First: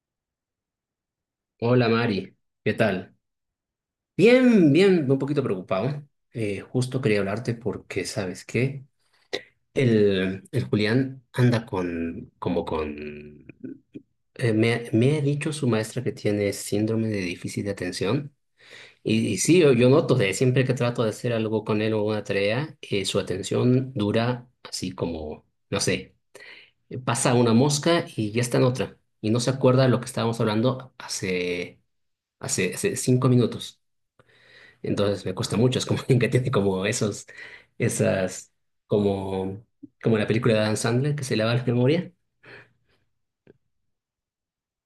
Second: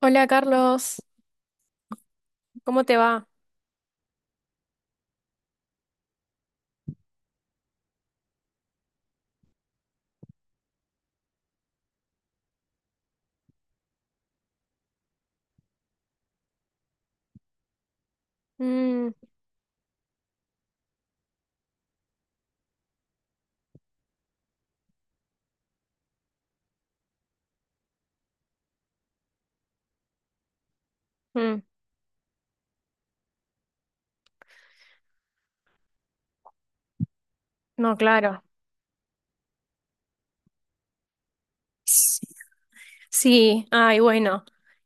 Hola, Carlos, Hola Mari, ¿qué ¿cómo te tal? va? Bien, bien, un poquito preocupado. Justo quería hablarte porque, ¿sabes qué? El Julián anda me ha dicho su maestra que tiene síndrome de déficit de atención. Mm, Y sí, yo noto de siempre que trato de hacer algo con él o una tarea, su atención dura así como, no sé, pasa una mosca y ya está en otra. Y no se acuerda de lo que estábamos hablando mm, hace 5 minutos. Entonces me cuesta mucho, es como alguien que tiene como esos, no, claro. esas, como, como la película de Adam Sandler que se lava la memoria. Sí, ay, bueno.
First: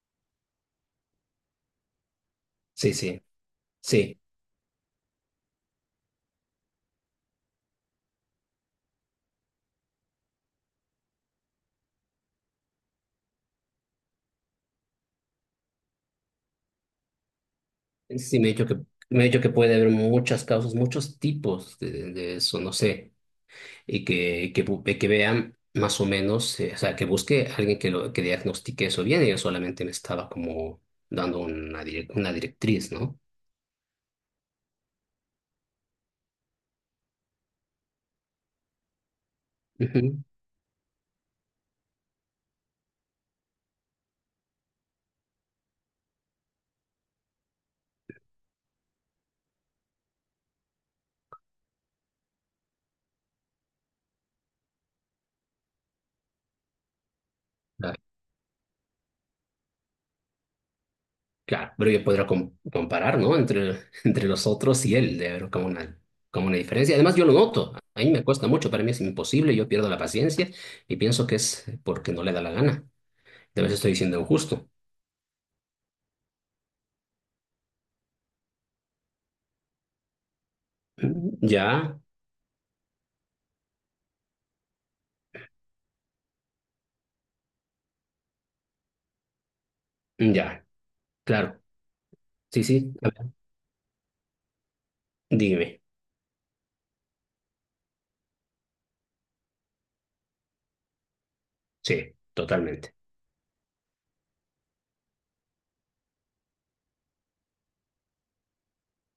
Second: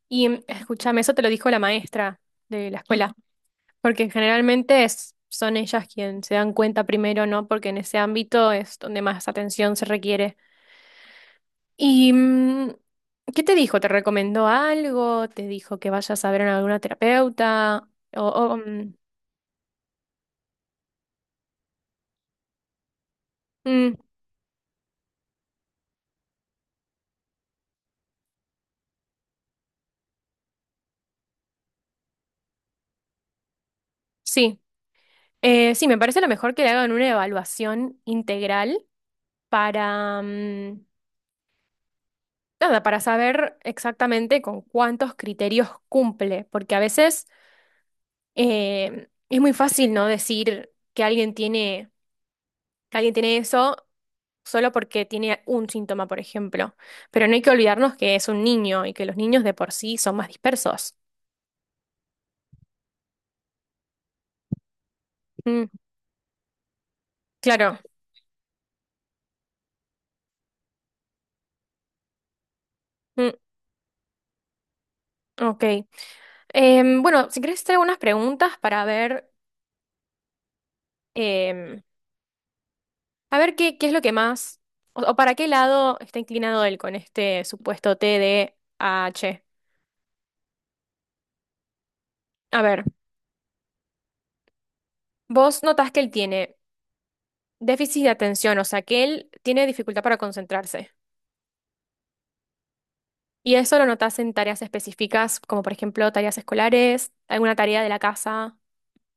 Y escúchame, eso te lo dijo la maestra de la Sí, escuela, sí, porque sí. generalmente son ellas quienes se dan cuenta primero, ¿no? Porque en ese ámbito es donde más atención se requiere. ¿Y qué te dijo? ¿Te recomendó algo? ¿Te dijo que vayas a ver a alguna terapeuta? O, Sí, me ha o, dicho que, mm, me ha dicho que puede haber muchas causas, muchos tipos de eso, no sé. mm, Y que vean más o menos, o sea, que busque a alguien que diagnostique eso bien. Y yo solamente me estaba como dando una directriz, ¿no? sí. Sí, me parece lo mejor que le hagan una evaluación integral para, Ujú. Nada, para saber exactamente con cuántos criterios cumple, porque a veces es muy fácil, ¿no? Decir que alguien tiene eso solo porque tiene un síntoma, por ejemplo, pero no hay que olvidarnos que es un niño y que los niños de por sí son más dispersos. Claro, pero yo podría comparar, ¿no? Entre los otros y él, de ver Mm, como una diferencia. Además, yo lo noto. claro. A mí me cuesta mucho, para mí es imposible, yo pierdo la paciencia y pienso que es porque no le da la gana. Mm, De vez estoy siendo injusto. ok. Bueno, si querés hacer algunas preguntas para ver... em, Ya, A ver qué es lo que más, o para qué lado está inclinado él con este supuesto TDAH. ya, claro. A Sí, ver, sí, a ver, vos dime. notás que él tiene déficit de atención, o sea, que él tiene dificultad para concentrarse. Sí, totalmente. Y eso lo notás en tareas específicas, como por ejemplo tareas escolares, alguna tarea de la casa.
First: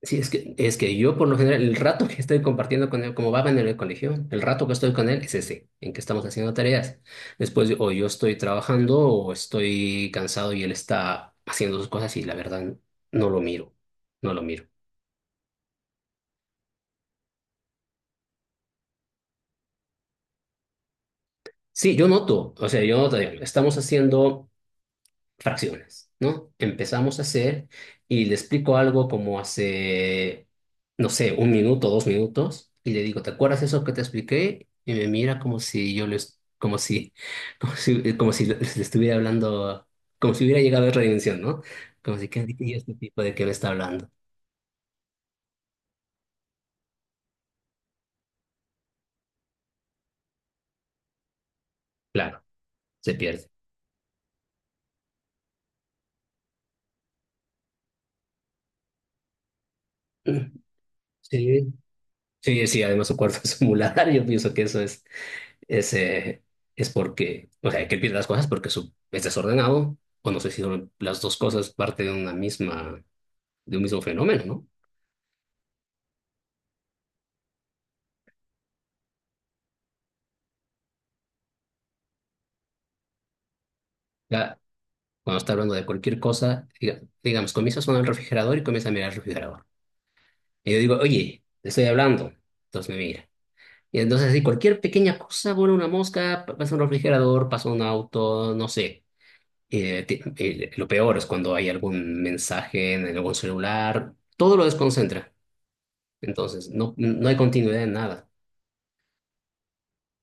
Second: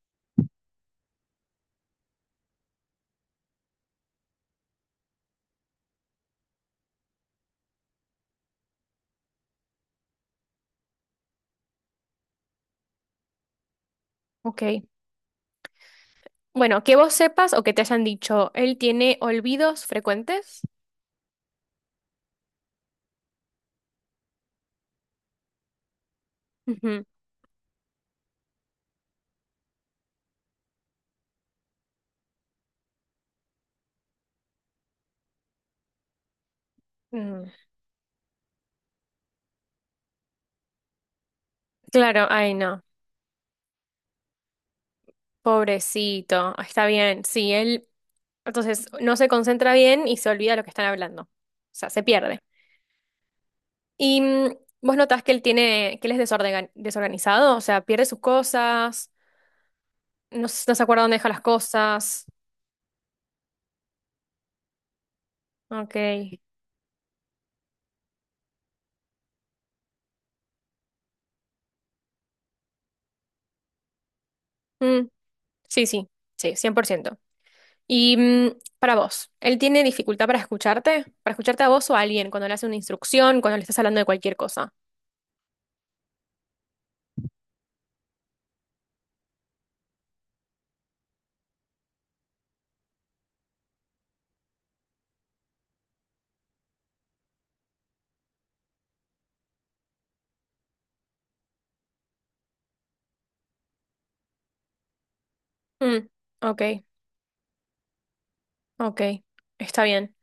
Sí, es que yo por lo general, el rato que estoy compartiendo con él, como va en el colegio, el rato que estoy con él es ese, en que estamos haciendo tareas. Después o yo estoy trabajando o estoy cansado y él está haciendo sus cosas y la verdad no lo miro, no lo Ok. miro. Bueno, que vos sepas o que te hayan dicho, él tiene olvidos frecuentes. Sí, yo noto, o sea, yo noto, digamos, estamos haciendo fracciones, ¿no? Ujú. Empezamos a hacer y le explico algo como hace, no sé, 1 minuto, 2 minutos, y le digo, ¿te acuerdas eso que te expliqué? Y me mira como si yo le, es- como si, Mm. como si le estuviera hablando, como si hubiera llegado a otra dimensión, ¿no? Como Claro, si, ¿qué ay, y no. este tipo de que me está hablando? Pobrecito, está bien. Sí, él Entonces, no se concentra bien y se olvida lo que están hablando. O sea, se pierde. Claro, se pierde. Y vos notás que él es desorganizado, o sea, pierde sus cosas, no, no se acuerda dónde deja las Sí, cosas. sí, sí, además su cuerpo es un muladar, yo pienso que eso es. Es, Ok. eh, es porque, o sea, que él pierde las cosas porque es desordenado, o no sé si son las dos cosas parte de un mismo fenómeno, ¿no? Mm, sí, sí, sí, 100%. Y para vos, ¿él tiene dificultad para escucharte? ¿Para escucharte a vos o a alguien cuando le hace una instrucción, cuando le estás hablando de cualquier Ya, cosa? cuando está hablando de cualquier cosa, digamos, comienza a sonar el refrigerador y comienza a mirar el refrigerador. Y yo digo, oye, te estoy hablando. Entonces me mira. Y entonces, así, cualquier pequeña cosa, vuela una mosca, pasa un refrigerador, pasa un auto, no sé. Lo peor es cuando hay algún mensaje en algún celular, todo lo desconcentra. Mm, ok, Entonces, no, no hay continuidad en nada. ok, está bien.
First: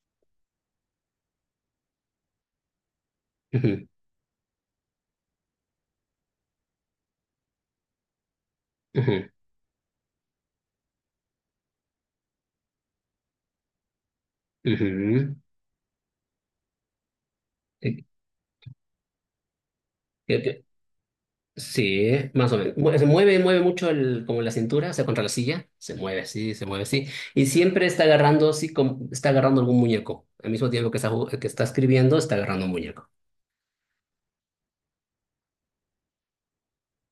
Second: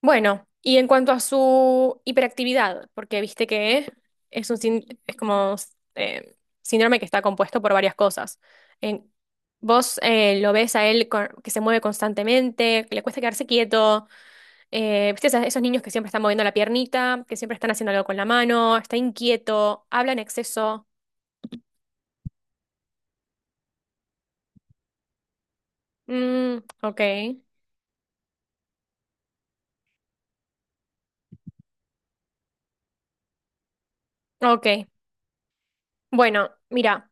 Bueno, y en cuanto a su hiperactividad, porque viste Ujú, que es un sin- es como síndrome que está compuesto por varias cosas. En- ujú, Vos lo ves a él que se mueve constantemente, que le cuesta quedarse quieto, viste ujú. Esos niños que siempre están moviendo la piernita, que siempre están haciendo algo Eh, con la mano, está inquieto, habla en eh, eh, exceso. Sí, más o menos. Se mueve mucho como la cintura, o sea, contra la silla. Se mueve así, Mm, se mueve ok, así. Y siempre está agarrando así, está agarrando algún muñeco. Al mismo tiempo que está escribiendo, está agarrando un muñeco. ok. Bueno, mira.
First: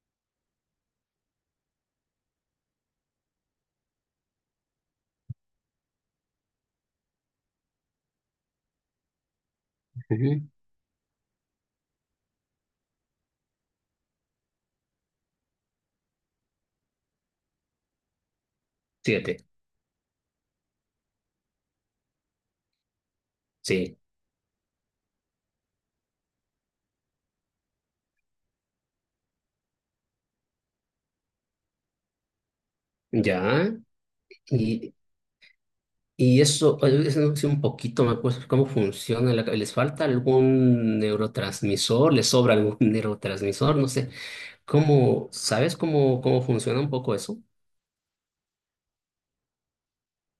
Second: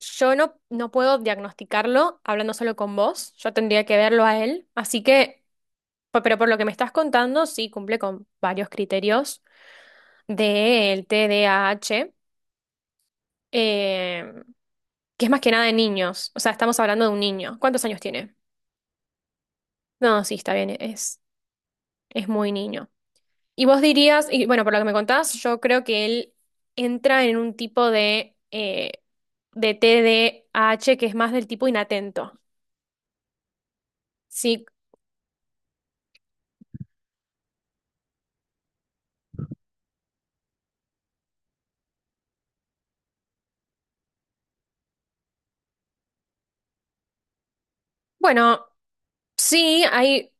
Yo no, no puedo diagnosticarlo hablando solo con vos, yo tendría que verlo a él, así que pero por lo que me estás contando, sí cumple con varios criterios Ujú. del TDAH, eh, que es más que nada de niños. O sea, estamos hablando de un niño. ¿Cuántos años tiene? Siete, No, sí, está bien, es muy niño. Y vos sí, dirías, y bueno, por lo que me contás, yo creo que él entra en un tipo de TDAH que es más del tipo inatento. ya. Sí, Y, y eso no sé un poquito, me acuerdo cómo funciona. ¿Les falta algún neurotransmisor? ¿Les sobra algún neurotransmisor? No sé. ¿Sabes cómo funciona un poco eso? bueno, sí, hay.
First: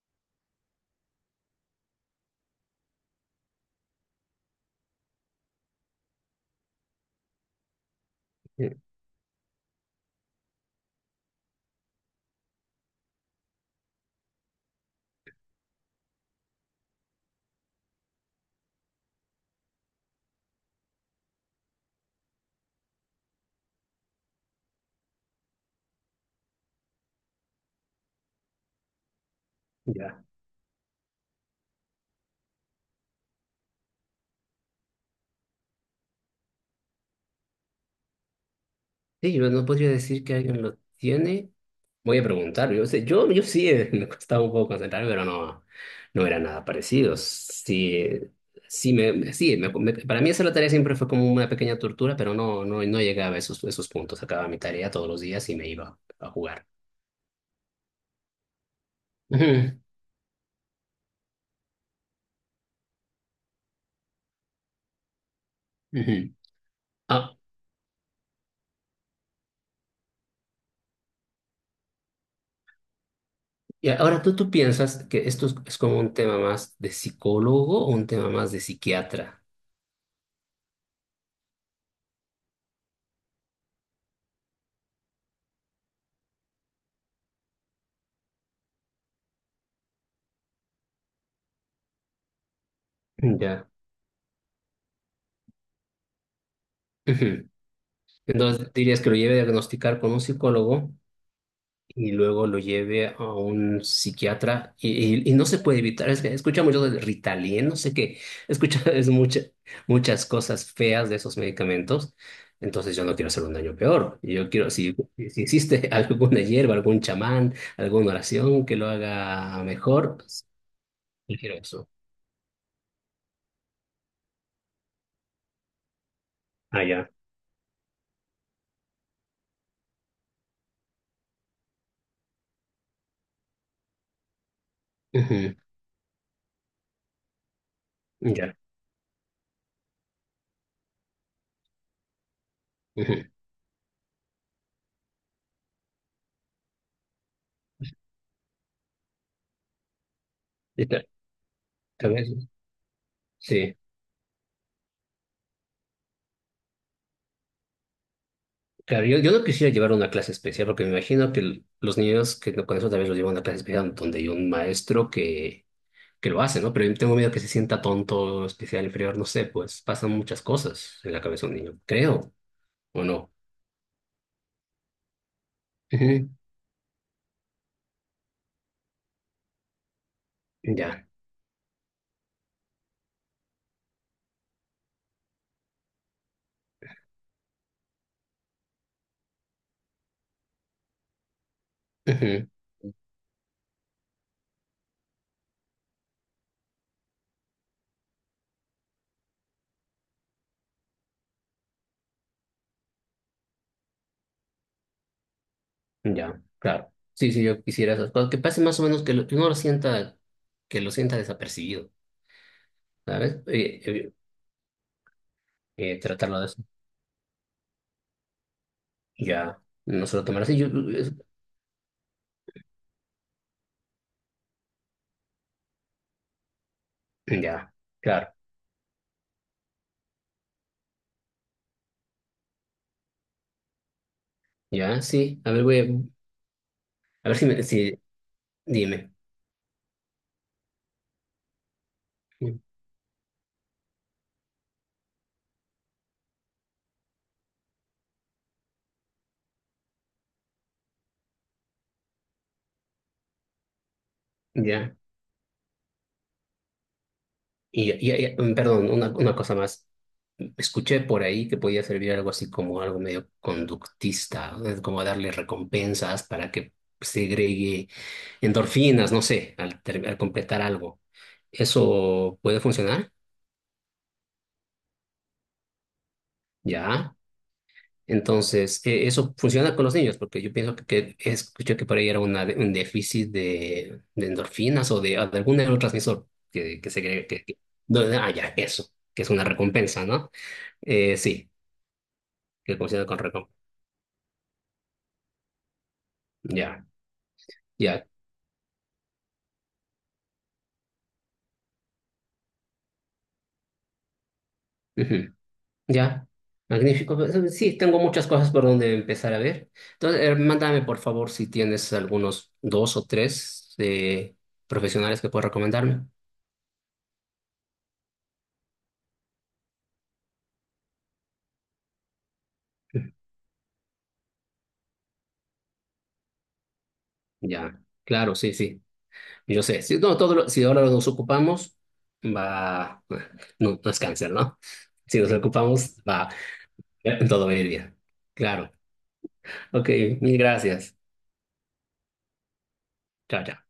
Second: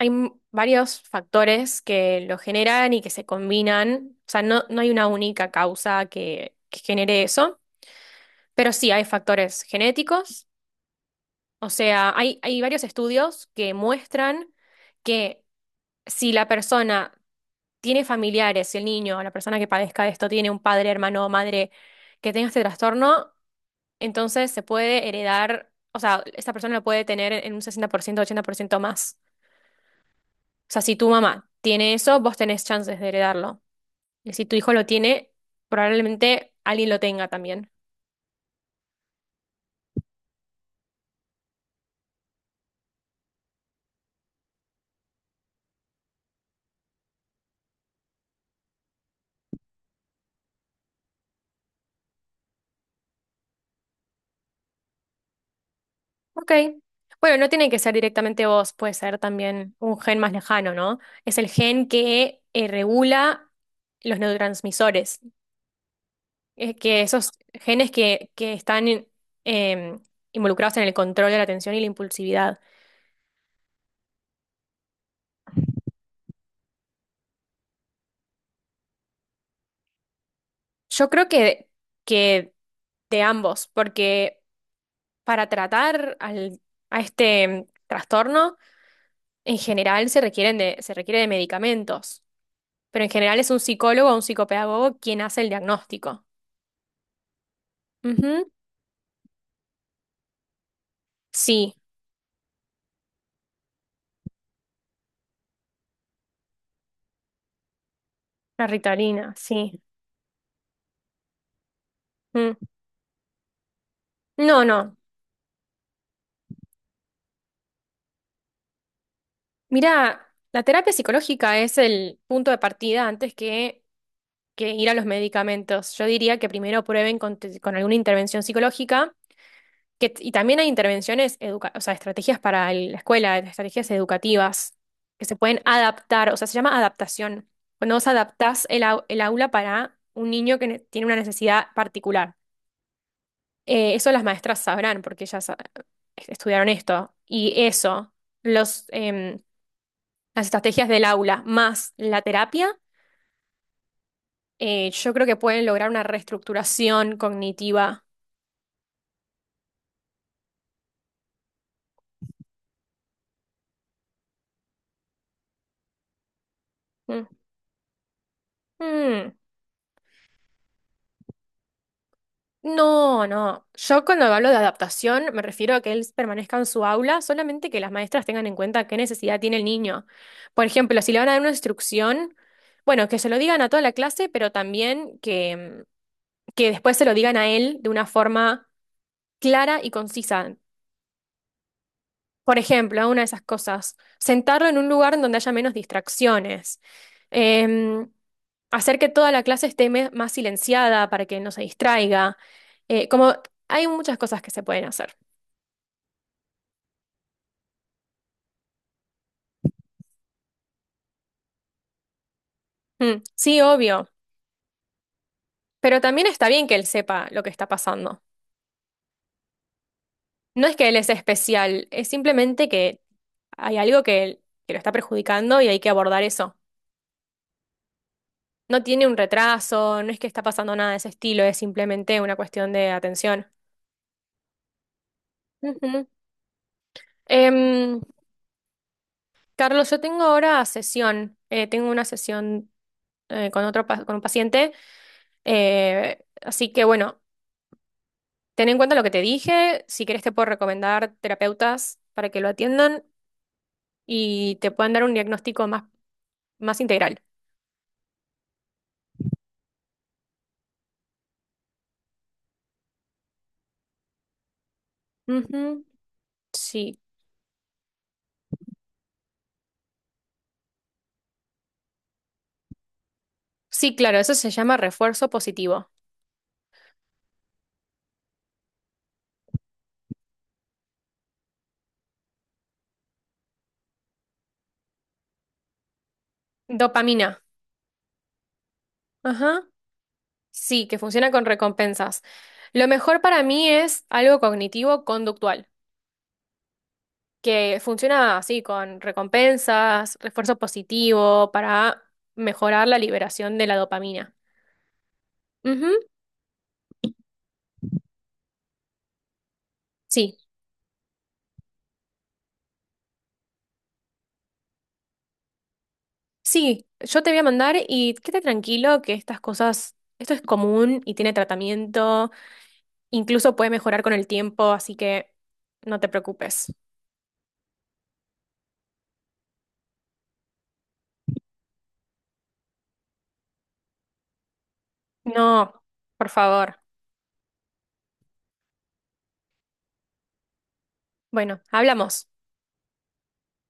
Varios factores que lo generan y que se combinan. O sea, no, no hay una única causa que genere eso, pero Eh, sí hay factores genéticos. O sea, hay varios estudios que muestran que si la persona tiene familiares, si el niño o la persona que padezca esto tiene un padre, hermano o madre que tenga este trastorno, entonces se puede heredar, o sea, esta persona lo puede tener en un 60%, 80% más. Ya. O sea, si tu mamá tiene eso, vos tenés chances de heredarlo. Y si tu hijo lo tiene, probablemente alguien lo tenga también. Sí, yo no podría decir que alguien lo tiene. Voy a preguntar. Yo sé, yo sí me costaba un poco concentrarme, pero no, no era nada parecido. Sí, sí, para mí hacer la tarea siempre fue como una pequeña tortura, pero no, no, no llegaba a esos puntos. Acababa mi tarea todos los días y me iba a Ok. jugar. Bueno, no tiene que ser directamente vos, puede ser Ujú, también un gen más lejano, ¿no? Es el gen que regula los neurotransmisores. ujú. Es que esos Ah, genes que están eh, involucrados en el control de la atención y la impulsividad. y ahora tú piensas que esto es como un tema más de psicólogo o un tema más de psiquiatra. Yo creo que de ambos, porque para tratar a este trastorno, en general se requiere de medicamentos. Pero en general es un Ya. psicólogo o un psicopedagogo quien hace el diagnóstico. Ujú. Ujú. Entonces, dirías que lo lleve a diagnosticar con un psicólogo Sí, y luego lo lleve a un psiquiatra y no se puede evitar. Es que escuchamos yo del Ritalin, no sé qué. la Escucha, es Ritalina, sí. muchas cosas feas de esos medicamentos. Mm. Entonces, yo no quiero hacer un daño peor. Yo No, quiero, si, no. si existe alguna hierba, algún chamán, alguna oración que lo haga mejor, Mira, la terapia prefiero psicológica es eso. el punto de partida antes que ir a los medicamentos. Yo diría que Ah, primero ya. prueben con alguna intervención psicológica, y también hay intervenciones, educa o sea, estrategias para la escuela, estrategias educativas que se Ujú. pueden adaptar, o sea, se llama adaptación, cuando vos Ya. adaptás el aula para un niño que tiene una necesidad particular. Ujú. Eso las maestras sabrán porque ellas estudiaron esto. Y eso, los, em, las Y estrategias del tal aula más tal la vez, terapia, sí. Yo creo que pueden lograr una reestructuración cognitiva. Claro, yo no quisiera llevar una clase especial porque me imagino que los niños que no- con eso también los llevan a una clase especial donde hay un maestro que lo hace, ¿no? Pero yo tengo Mm. miedo que se sienta tonto, especial, inferior, no Mm. sé, pues pasan muchas cosas en la cabeza de un niño, creo, ¿o No, no? no. Yo cuando hablo de adaptación me refiero a que él Ujú, permanezca en su aula, solamente que las maestras tengan en cuenta qué necesidad tiene el niño. Por ejemplo, ya, si le van a dar una instrucción, bueno, que se lo digan a toda la clase, pero también que después se lo digan a él de una forma clara y concisa. ujú, Por ejemplo, una de esas cosas, sentarlo en un lugar en donde haya menos distracciones. Em, Hacer que toda la clase esté más silenciada para que no se distraiga. Como hay muchas cosas que se pueden hacer. ya, claro. Sí, sí, yo quisiera esas cosas, que pase más o menos que uno lo sienta, que lo sienta desapercibido, Mm, ¿sabes? sí, obvio, pero también Tratarlo de está eso. bien que él sepa lo que está pasando. Ya, no se lo tomará así, No es que él es es- especial, es simplemente que hay algo que lo está perjudicando y hay que abordar eso. ya, claro, No tiene un retraso, no es que está pasando nada de ese estilo, es simplemente una cuestión de atención. ya, sí, a ver, Ujú. a ver si, Em, dime. Carlos, yo tengo ahora sesión, tengo una sesión con un paciente, así que bueno, ten en cuenta lo que te dije, si querés te puedo recomendar terapeutas para que lo atiendan y te puedan Ya. dar un diagnóstico más integral. Perdón, una cosa más. Escuché por ahí que podía servir algo así como algo medio conductista, ¿no? Es como darle Ujú. recompensas para que Sí, segregue endorfinas, no sé, al completar algo. ¿Eso puede funcionar? sí, claro, eso se llama refuerzo positivo. Ya. Entonces, eso funciona con los niños, porque yo pienso que escuché que por ahí era un déficit de endorfinas o de algún neurotransmisor que se cree Dopamina, que. Ah, ya, eso, que es una ajá, recompensa, ¿no? sí, que funciona con Sí, recompensas. que Lo funciona con mejor para recompensa. mí es algo cognitivo conductual, Ya, que ya. funciona así, con recompensas, refuerzo positivo, para mejorar la liberación de la dopamina. Ujú, Ujú, ya. Magnífico. Pues, sí, tengo muchas cosas por donde empezar a ver. Entonces, sí, mándame por favor si tienes algunos dos o tres profesionales que puedas recomendarme. sí, yo te voy a mandar y quédate tranquilo que estas cosas, esto es común y tiene tratamiento, incluso puede mejorar con el tiempo, así que no te preocupes. Ya, claro, sí, sí. Yo sé, si, no, si ahora nos ocupamos, va, no, no es cáncer, ¿no? Si nos No, ocupamos, por va, favor. todo va a ir bien. Claro. Ok, mil gracias. Bueno, hablamos. Chao, chao.